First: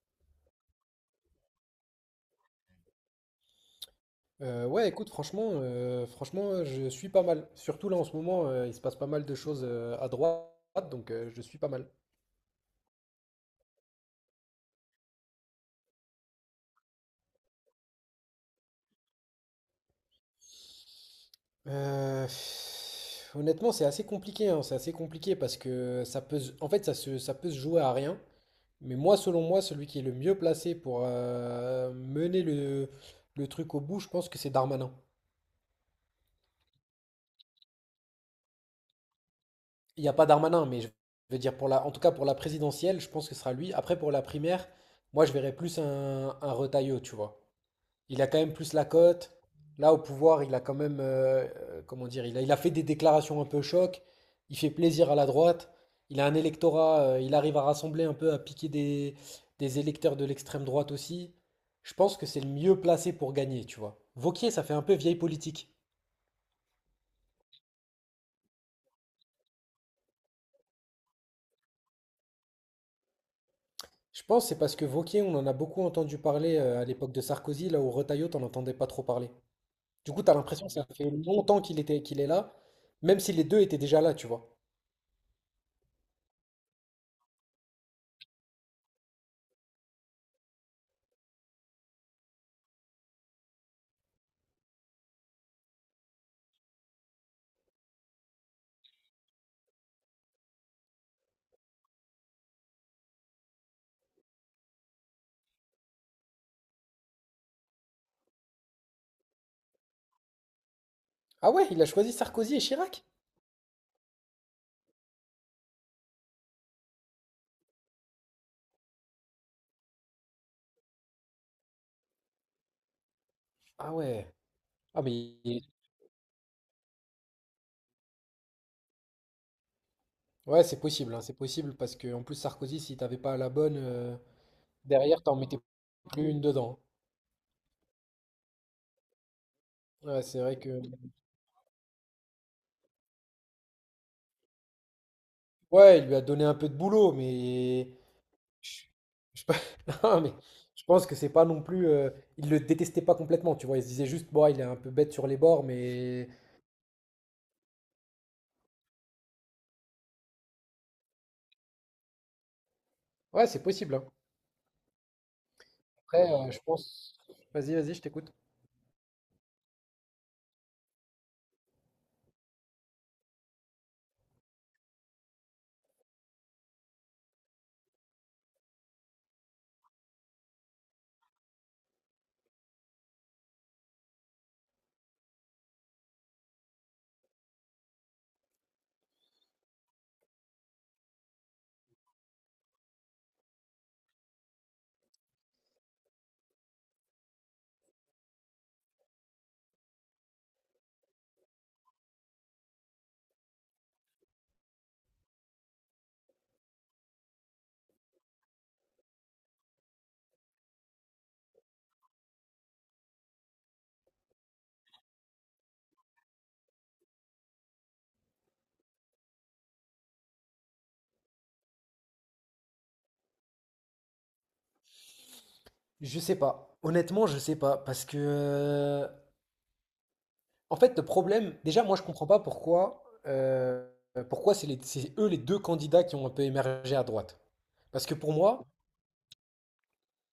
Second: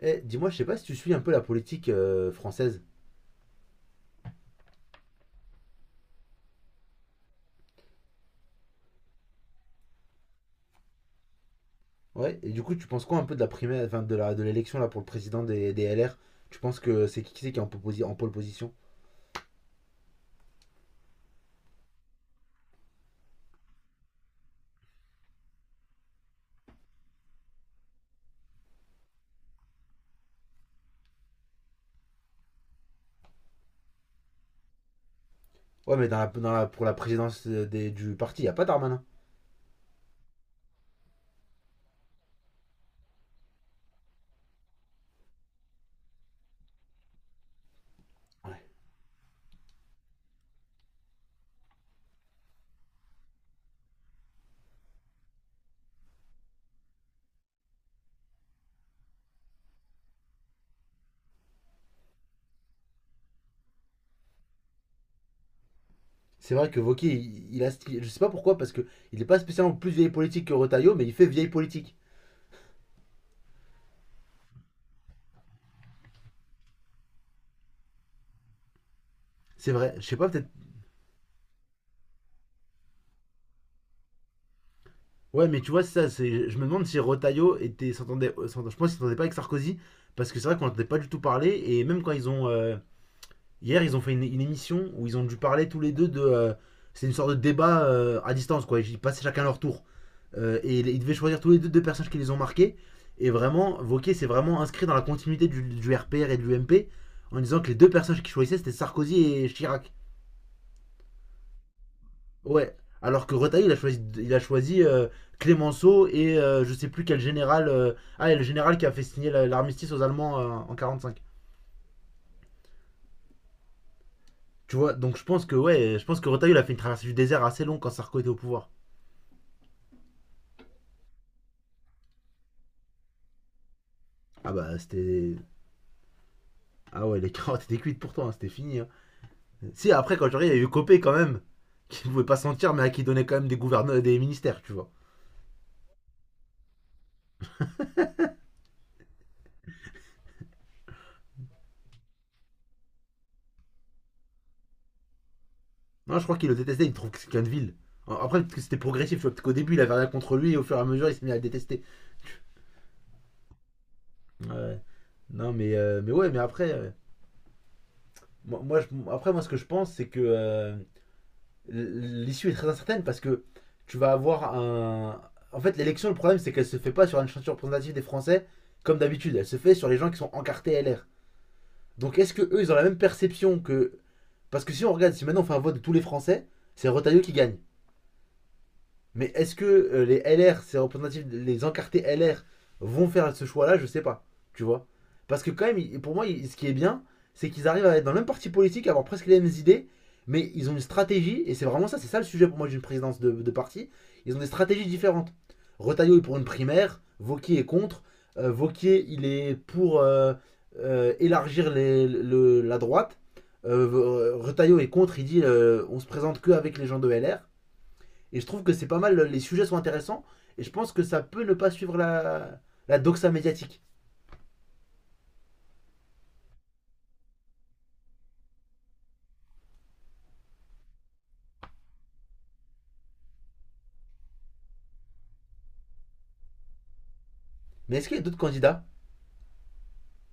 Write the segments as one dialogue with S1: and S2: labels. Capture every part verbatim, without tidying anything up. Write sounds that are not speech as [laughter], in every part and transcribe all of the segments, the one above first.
S1: Eh, dis-moi, je sais pas si tu suis un peu la politique euh, française.
S2: Euh, ouais, écoute, franchement, euh, franchement, euh, je suis pas mal. Surtout là en ce moment, euh, il se passe pas mal de choses euh, à droite, donc euh, je suis pas mal.
S1: Ouais, et du coup, tu penses quoi un peu de la primaire, enfin, de la, de l'élection là pour le président des, des L R? Tu penses que c'est qui, qui c'est qui est en, posi- en pole position?
S2: Euh, pff, honnêtement, c'est assez compliqué, hein, c'est assez compliqué parce que ça peut, se- en fait, ça se, ça peut se jouer à rien. Mais moi, selon moi, celui qui est le mieux placé pour euh, mener le, le truc au bout, je pense que c'est Darmanin.
S1: Ouais, mais dans la, dans la- pour la présidence euh, des- du parti, il a pas Darmanin.
S2: Il n'y a pas Darmanin, mais je veux dire, pour la, en tout cas pour la présidentielle, je pense que ce sera lui. Après, pour la primaire, moi, je verrais plus un, un Retailleau, tu vois. Il a quand même
S1: Ouais.
S2: plus la cote. Là, au pouvoir, il a quand même, euh, euh, comment dire, il a, il a fait des déclarations un peu choc. Il fait plaisir à la droite. Il a un électorat, euh, il arrive à rassembler un peu, à piquer des, des électeurs de l'extrême droite aussi. Je pense que c'est le mieux placé pour gagner, tu vois. Wauquiez, ça fait un peu vieille politique.
S1: C'est vrai que Wauquiez, il, il a, ce qui- je sais pas pourquoi, parce que il est pas spécialement plus vieille politique que Retailleau, mais il fait vieille politique.
S2: Je pense que c'est parce que Wauquiez, on en a beaucoup entendu parler euh, à l'époque de Sarkozy, là où Retailleau, t'en entendais pas trop parler.
S1: C'est vrai, je
S2: Du
S1: sais
S2: coup,
S1: pas,
S2: t'as
S1: peut-être.
S2: l'impression que ça fait longtemps qu'il était, qu'il est là, même si les deux étaient déjà là, tu vois.
S1: Ouais, mais tu vois, c'est ça, c'est, je me demande si Retailleau était, s'entendait, s'entend- je pense qu'il s'entendait pas avec Sarkozy, parce que c'est vrai qu'on n'entendait pas du tout parler, et même quand ils ont. euh, Hier, ils ont fait une, une émission où ils ont dû parler tous les deux de. Euh, c'est une sorte de débat euh, à distance, quoi. Ils passaient chacun leur tour. Euh, et ils devaient choisir tous les deux deux personnages qui les ont marqués. Et vraiment, Vauquier s'est vraiment inscrit dans la continuité du, du R P R et de l'U M P en disant que les deux personnages qu'il choisissait, c'était Sarkozy et Chirac.
S2: Ah ouais, il a choisi Sarkozy et
S1: Ouais.
S2: Chirac?
S1: Alors que Retailleau, il a choisi, il a choisi euh, Clémenceau et euh, je sais plus quel général. Euh, ah, et le général qui a fait signer l'armistice aux Allemands euh, en cinq.
S2: Ah ouais.
S1: Tu vois,
S2: Ah mais
S1: donc je pense que
S2: il-
S1: ouais, je pense que Retailleau il a fait une traversée du désert assez longue quand Sarko était au pouvoir.
S2: ouais, c'est possible, hein, c'est possible parce que en plus Sarkozy, si t'avais pas la bonne euh,
S1: Ah bah
S2: derrière,
S1: c'était.
S2: t'en mettais plus une dedans,
S1: Ah ouais, les [laughs] carottes étaient cuites pour toi, hein, c'était fini. Hein. Si,
S2: hein.
S1: après,
S2: Ouais,
S1: quand je
S2: c'est
S1: il y a
S2: vrai
S1: eu
S2: que
S1: Copé quand même, [laughs] qui ne pouvait pas sentir, mais à qui donnait quand même des gouverneurs, des ministères, tu vois.
S2: ouais, il lui a donné un peu de boulot, mais Je, je pe- [laughs] non, mais je pense que c'est pas non plus. Euh, il le détestait pas complètement, tu vois. Il se disait juste, bon, ah, il est un peu bête sur les bords,
S1: Non, je
S2: mais.
S1: crois qu'il le détestait, il trouve que c'est qu'une ville. Après, peut-être que c'était progressif, tu vois, peut-être qu'au début, il avait rien contre lui, et au fur et à mesure, il s'est mis à le détester.
S2: Ouais, c'est possible, hein.
S1: Ouais. Non, mais, euh, mais ouais,
S2: Après,
S1: mais
S2: euh, je
S1: après, euh,
S2: pense. Vas-y, vas-y, je t'écoute.
S1: moi, moi, je- après, moi, ce que je pense, c'est que euh, l'issue est très incertaine parce que tu vas avoir un. En fait, l'élection, le problème, c'est qu'elle se fait pas sur une chanson représentative des Français comme d'habitude. Elle se fait sur les gens qui sont encartés L R. Donc, est-ce que eux, ils ont la même perception que. Parce que si on regarde, si maintenant on fait un vote de tous les Français, c'est Retailleau qui gagne. Mais est-ce que euh, les L R, ces représentatifs, les encartés L R vont faire ce choix-là. Je sais pas. Tu vois. Parce que quand même, pour moi, ce qui est bien, c'est qu'ils arrivent à être dans le même parti politique, à avoir presque les mêmes idées, mais ils ont une stratégie, et c'est vraiment ça, c'est ça le sujet pour moi d'une présidence de, de parti. Ils ont des stratégies différentes. Retailleau est pour une primaire, Vauquier est contre, euh, Vauquier, il est pour euh, euh, élargir les- le- la droite. Euh, Retailleau est contre, il dit euh, on se présente que avec les gens de L R. Et je trouve que c'est pas mal, les sujets sont intéressants. Et je pense que ça peut ne pas suivre la, la doxa médiatique.
S2: Je sais pas. Honnêtement, je sais pas. Parce que. euh, En fait, le problème. Déjà, moi, je comprends pas pourquoi. Euh, pourquoi c'est les- c'est eux les deux candidats qui ont un peu émergé à droite.
S1: Mais
S2: Parce
S1: est-ce
S2: que
S1: qu'il y a
S2: pour
S1: d'autres
S2: moi,
S1: candidats?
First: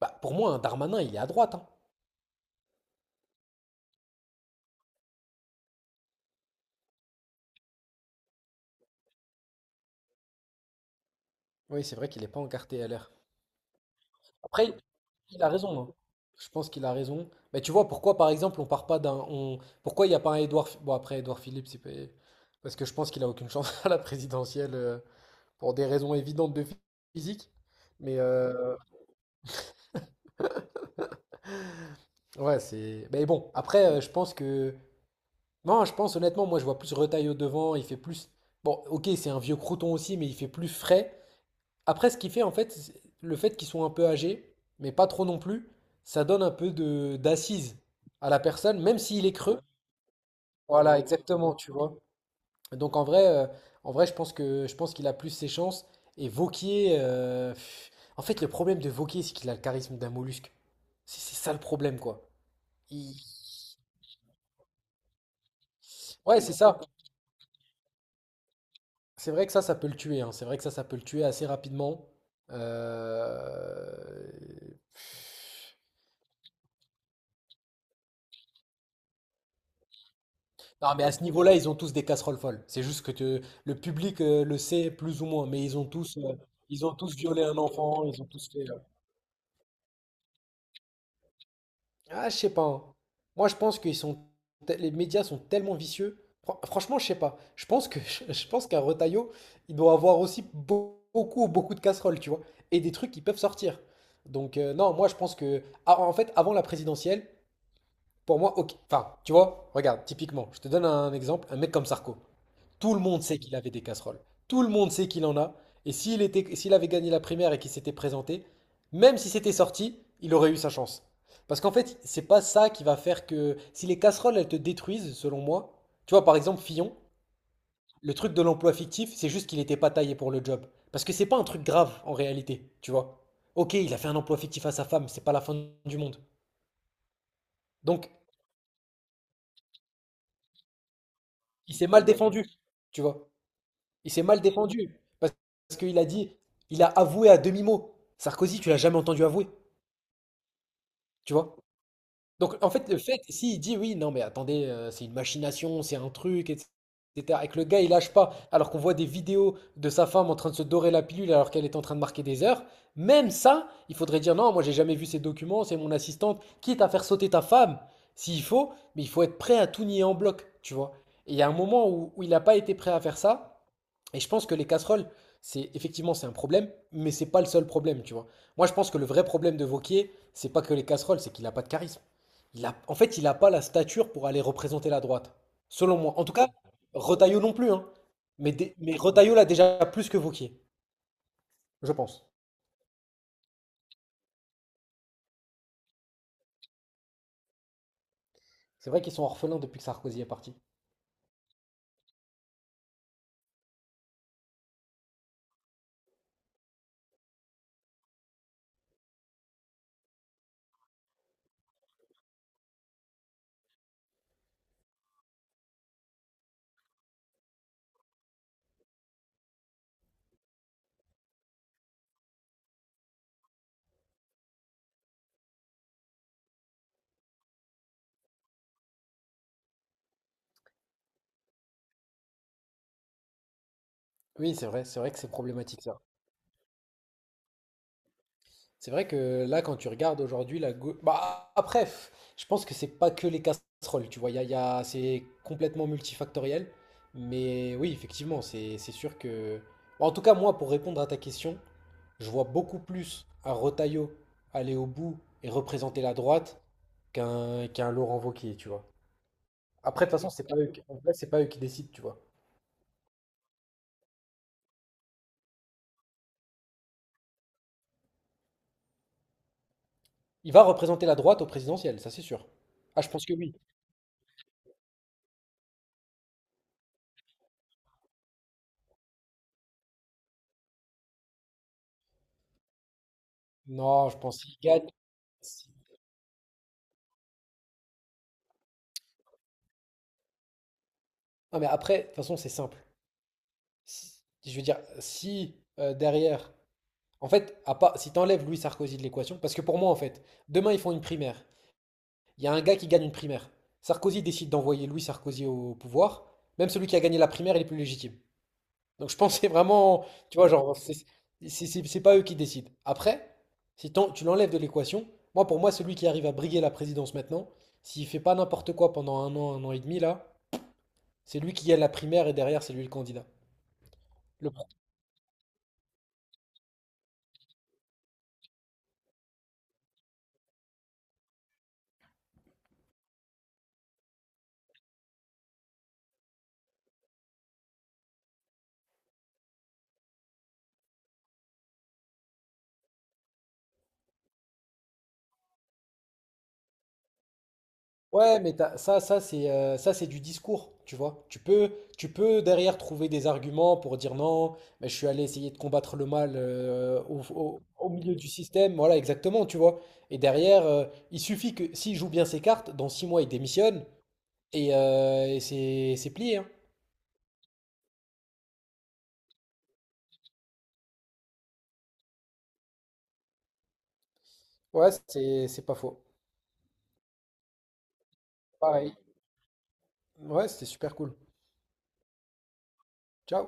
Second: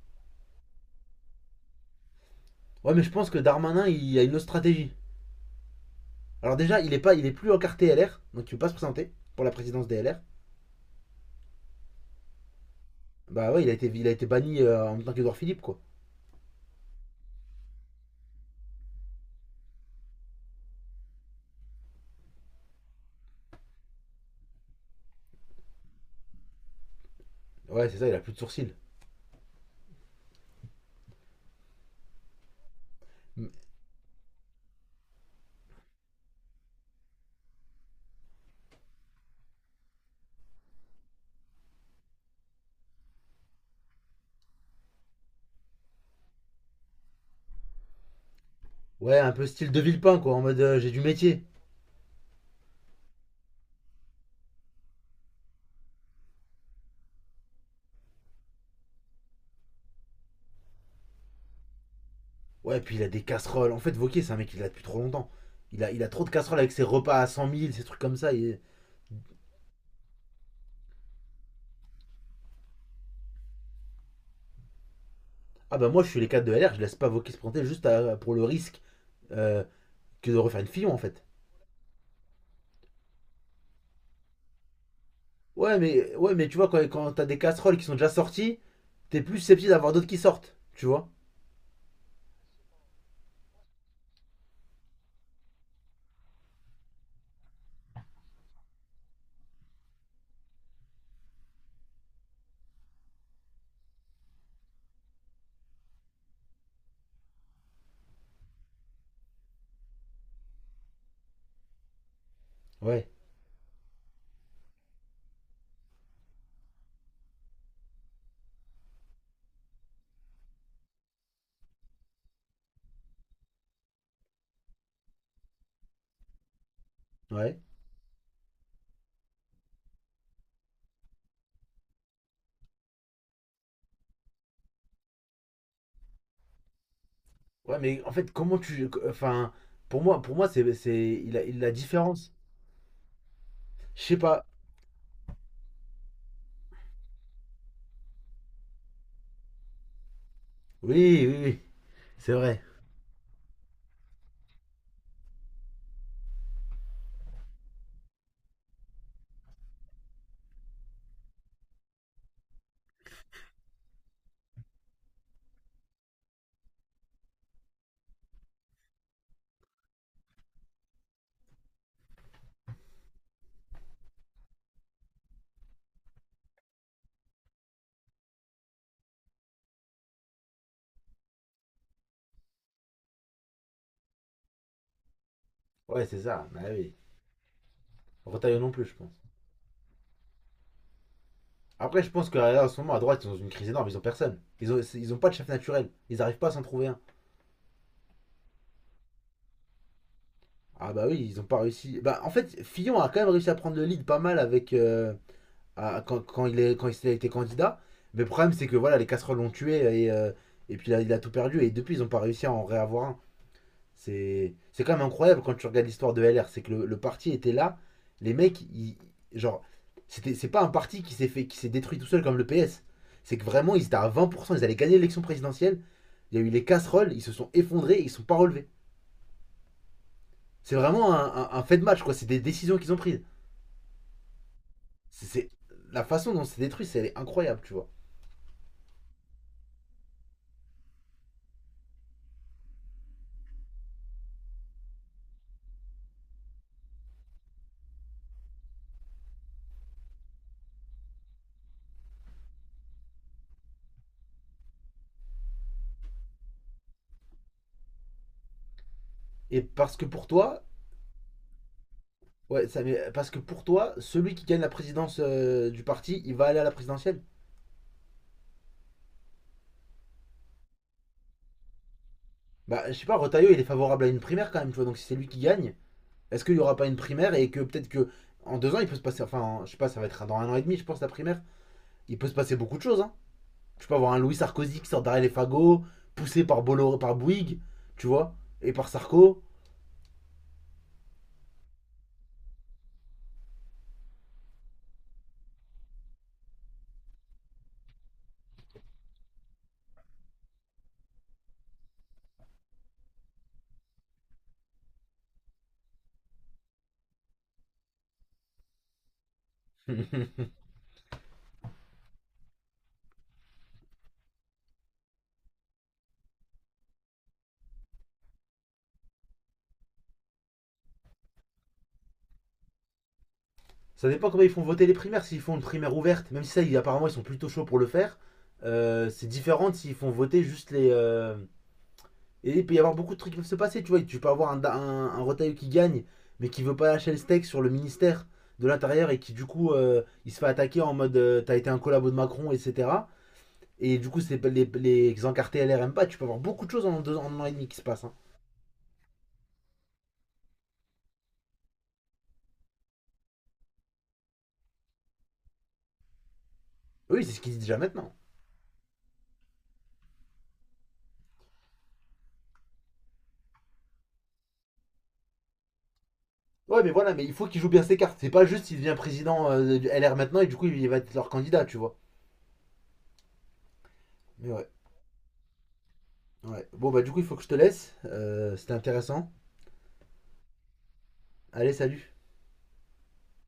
S2: bah, pour moi, un Darmanin, il est à droite, hein.
S1: Ouais, mais je pense que Darmanin, il a une autre stratégie. Alors déjà, il est, pas, il est plus en carte L R, donc il ne peut pas se présenter pour la présidence des L R.
S2: Oui, c'est vrai qu'il n'est pas encarté à l'air.
S1: Bah ouais, il a été, il a été banni
S2: Après,
S1: euh, en même temps qu'Edouard
S2: il a
S1: Philippe, quoi.
S2: raison, hein. Je pense qu'il a raison. Mais tu vois, pourquoi, par exemple, on part pas d'un. on- Pourquoi il n'y a pas un Édouard. Bon, après, Édouard Philippe, c'est pas... parce que je pense qu'il a aucune chance [laughs] à la présidentielle euh, pour des raisons évidentes de phy- physique.
S1: Ouais, c'est ça, il
S2: Mais
S1: a plus de sourcils.
S2: euh, ouais, c'est. Mais bon, après, euh, je pense que. Non, je pense honnêtement, moi, je vois plus Retailleau devant. Il fait plus. Bon, ok, c'est un vieux crouton aussi, mais il fait plus frais. Après, ce qui fait en fait, c'est- le fait qu'ils soient un peu âgés, mais pas trop non plus, ça donne un peu de d'assise à la personne, même
S1: Ouais,
S2: s'il
S1: un
S2: est
S1: peu
S2: creux.
S1: style de Villepin, quoi, en mode euh, j'ai
S2: Voilà,
S1: du métier.
S2: exactement, tu vois. Donc en vrai, euh, en vrai, je pense que je pense qu'il a plus ses chances. Et Vauquier, euh, pff, en fait, le problème de Vauquier, c'est qu'il a le charisme d'un mollusque. C'est c'est ça le problème, quoi.
S1: Ouais, puis il a
S2: Il-
S1: des casseroles. En fait, Vauquier, c'est un mec qui l'a depuis trop longtemps. Il a, il a trop de
S2: Ouais, c'est
S1: casseroles avec
S2: ça.
S1: ses repas à cent mille, ces trucs comme ça. Il.
S2: C'est vrai que ça, ça peut le tuer, hein. C'est vrai que ça, ça peut le tuer assez rapidement. Euh,
S1: Ah bah moi je suis les quatre de L R, je laisse pas Vokis se présenter juste à- pour le risque euh, que de refaire une Fillon
S2: Non,
S1: en
S2: mais à ce
S1: fait.
S2: niveau-là, ils ont tous des casseroles folles. C'est juste que te- le public euh, le sait plus ou moins, mais
S1: Ouais
S2: ils ont
S1: mais
S2: tous, euh,
S1: ouais mais tu vois quand,
S2: ils ont
S1: quand
S2: tous
S1: t'as des
S2: violé un
S1: casseroles qui sont
S2: enfant,
S1: déjà
S2: ils ont tous
S1: sorties,
S2: fait. euh,
S1: t'es plus susceptible d'avoir d'autres qui sortent, tu vois.
S2: Ah, je sais pas, hein. Moi, je pense qu'ils sont, te- les médias sont tellement vicieux. Fran- Franchement, je sais pas. Je pense que, [laughs] je pense qu'un Retailleau, il doit avoir aussi beau- beaucoup, beaucoup de casseroles, tu vois, et des trucs qui peuvent sortir. Donc euh, non, moi, je pense que, ah, en fait, avant la présidentielle, pour moi, ok. Enfin, tu vois, regarde, typiquement, je te donne un exemple, un mec comme Sarko. Tout le
S1: Ouais,
S2: monde sait qu'il avait des casseroles. Tout le monde sait qu'il en a. Et s'il était, s'il avait gagné la primaire et qu'il s'était présenté, même si c'était sorti, il aurait eu sa chance. Parce qu'en fait, c'est pas ça qui va faire que si les casseroles elles te détruisent, selon moi. Tu vois, par exemple, Fillon,
S1: ouais.
S2: le truc de l'emploi fictif, c'est juste qu'il n'était pas taillé pour le job. Parce que c'est pas un truc grave en réalité, tu vois. Ok, il a fait un emploi fictif à sa femme, c'est pas la fin du monde.
S1: Ouais mais
S2: Donc,
S1: en fait comment tu. Enfin pour moi pour moi c'est... c'est il a, il a
S2: il s'est mal
S1: différence.
S2: défendu, tu vois.
S1: Je
S2: Il
S1: sais
S2: s'est mal
S1: pas.
S2: défendu parce parce qu'il a dit, il a avoué à demi-mot. Sarkozy, tu l'as jamais entendu avouer,
S1: Oui
S2: tu
S1: oui
S2: vois?
S1: oui. C'est
S2: Donc,
S1: vrai.
S2: en fait, le fait, s'il dit oui, non, mais attendez, euh, c'est une machination, c'est un truc, et cætera, et que le gars, il lâche pas, alors qu'on voit des vidéos de sa femme en train de se dorer la pilule alors qu'elle est en train de marquer des heures, même ça, il faudrait dire non, moi, j'ai jamais vu ces documents, c'est mon assistante, quitte à faire sauter ta femme, s'il faut, mais il faut être prêt à tout nier en bloc, tu vois. Et il y a un moment où, où il n'a pas été prêt à faire ça, et je pense que les casseroles, c'est effectivement c'est un problème, mais c'est pas le seul problème, tu vois. Moi, je pense que le vrai problème de Wauquiez, c'est pas que les casseroles, c'est qu'il a pas de charisme. Il a- en fait, il n'a pas la stature pour aller représenter la droite, selon
S1: Ouais
S2: moi.
S1: c'est
S2: En tout
S1: ça.
S2: cas,
S1: Bah oui.
S2: Retailleau non plus, hein. Mais,
S1: Retailleux non
S2: dé-
S1: plus je
S2: mais
S1: pense.
S2: Retailleau l'a déjà plus que Wauquiez, je
S1: Après je
S2: pense.
S1: pense que là, en ce moment à droite ils sont dans une crise énorme, ils ont personne. Ils ont, ils ont pas de chef naturel. Ils arrivent pas à s'en trouver un.
S2: C'est vrai qu'ils sont orphelins depuis que Sarkozy est parti.
S1: Ah bah oui, ils ont pas réussi. Bah en fait, Fillon a quand même réussi à prendre le lead pas mal avec euh, à- quand, quand il est quand il était candidat. Mais le problème c'est que voilà, les casseroles l'ont tué et, euh, et puis là, il a tout perdu et depuis ils ont pas réussi à en réavoir un. C'est c'est quand même incroyable quand tu regardes l'histoire de L R, c'est que le, le parti était là, les mecs ils genre c'était c'est pas un parti qui s'est fait qui s'est détruit tout seul comme le P S. C'est que vraiment ils étaient à vingt pour cent, ils allaient gagner l'élection présidentielle, il y a eu les casseroles, ils se sont effondrés, et ils sont pas relevés. C'est vraiment un, un- un fait de match quoi, c'est des décisions qu'ils ont prises.
S2: Oui, c'est vrai, c'est vrai que c'est
S1: C'est
S2: problématique ça.
S1: la façon dont c'est détruit, c'est elle est incroyable, tu vois.
S2: C'est vrai que là, quand tu regardes aujourd'hui la gau- Bah, après, pff, je pense que c'est pas que les casseroles, tu vois. Y a, y a- C'est complètement multifactoriel. Mais oui, effectivement, c'est c'est sûr que. En tout cas, moi, pour répondre à ta question, je vois beaucoup plus un Retailleau aller au bout et représenter la droite qu'un qu'un Laurent Wauquiez, tu vois.
S1: Et parce que
S2: Après, de toute
S1: pour
S2: façon, c'est pas
S1: toi.
S2: eux qui... en vrai, c'est pas eux qui décident, tu vois.
S1: Ouais, ça. Mais parce que pour toi, celui qui gagne la présidence euh, du parti, il va aller à la présidentielle.
S2: Il va représenter la droite au présidentiel, ça c'est sûr.
S1: Bah, je
S2: Ah,
S1: sais
S2: je
S1: pas,
S2: pense que
S1: Retailleau,
S2: oui.
S1: il est favorable à une primaire quand même, tu vois. Donc si c'est lui qui gagne, est-ce qu'il y aura pas une primaire et que peut-être que en deux ans, il peut se passer, enfin, en- je sais pas, ça va être dans un an et demi, je pense, la primaire. Il peut se passer beaucoup de choses, hein. Tu peux
S2: Non,
S1: avoir
S2: je
S1: un Louis
S2: pense qu'il
S1: Sarkozy qui
S2: gagne.
S1: sort derrière les fagots, poussé par Bolloré, par Bouygues, tu vois, et par Sarko.
S2: Ah, mais après, de toute façon, c'est simple. Si- je veux dire, si euh, derrière, en fait, à pas, si t'enlèves Louis Sarkozy de l'équation, parce que pour moi, en fait, demain ils font une primaire, il y a un gars qui gagne une primaire, Sarkozy décide d'envoyer Louis Sarkozy au pouvoir, même celui qui a gagné la primaire, il est plus légitime. Donc je [laughs] pense que c'est vraiment, tu vois,
S1: [laughs]
S2: genre, c'est c'est- c'est- c'est pas eux qui décident. Après, si t'en- tu l'enlèves de l'équation, moi, pour moi, celui qui arrive à briguer la présidence maintenant, s'il fait pas n'importe quoi pendant un an, un an et demi, là, c'est lui qui gagne la primaire et derrière, c'est lui le candidat.
S1: Ça dépend comment ils
S2: Le
S1: font voter les primaires. S'ils font une primaire ouverte, même si ça, ils- apparemment, ils sont plutôt chauds pour le faire, euh, c'est différent s'ils font voter juste les. euh, Et il peut y avoir beaucoup de trucs qui peuvent se passer, tu vois. Tu peux avoir un, da- un, un Retailleau qui gagne, mais qui veut pas lâcher le steak sur le ministère de l'Intérieur et qui, du coup, euh, il se fait attaquer en mode euh, t'as été un collabo de Macron, et cetera. Et du coup, c'est les, les encartés L R aiment pas. Tu peux avoir beaucoup de choses en deux ans, en an et demi qui se passent. Hein.
S2: ouais, mais t'as- ça, ça c'est euh, ça c'est du discours, tu vois. Tu peux, tu peux derrière trouver des arguments pour dire non, mais je suis allé essayer de combattre le mal euh, au,
S1: Oui, c'est ce qu'ils disent
S2: au-
S1: déjà
S2: au
S1: maintenant.
S2: milieu du système, voilà, exactement, tu vois. Et derrière, euh, il suffit que s'il joue bien ses cartes, dans six mois, il démissionne et, euh, et c'est c'est plié, hein.
S1: Ouais, mais voilà, mais il faut qu'il joue bien ses cartes. C'est pas juste s'il devient président euh, du L R maintenant et du coup, il va être leur candidat, tu vois. Mais ouais,
S2: Ouais, c'est c'est pas faux.
S1: ouais. Bon, bah, du coup, il faut que je te laisse. Euh, C'était
S2: Pareil.
S1: intéressant.
S2: Ouais, c'était super cool.
S1: Allez, salut.
S2: Ciao.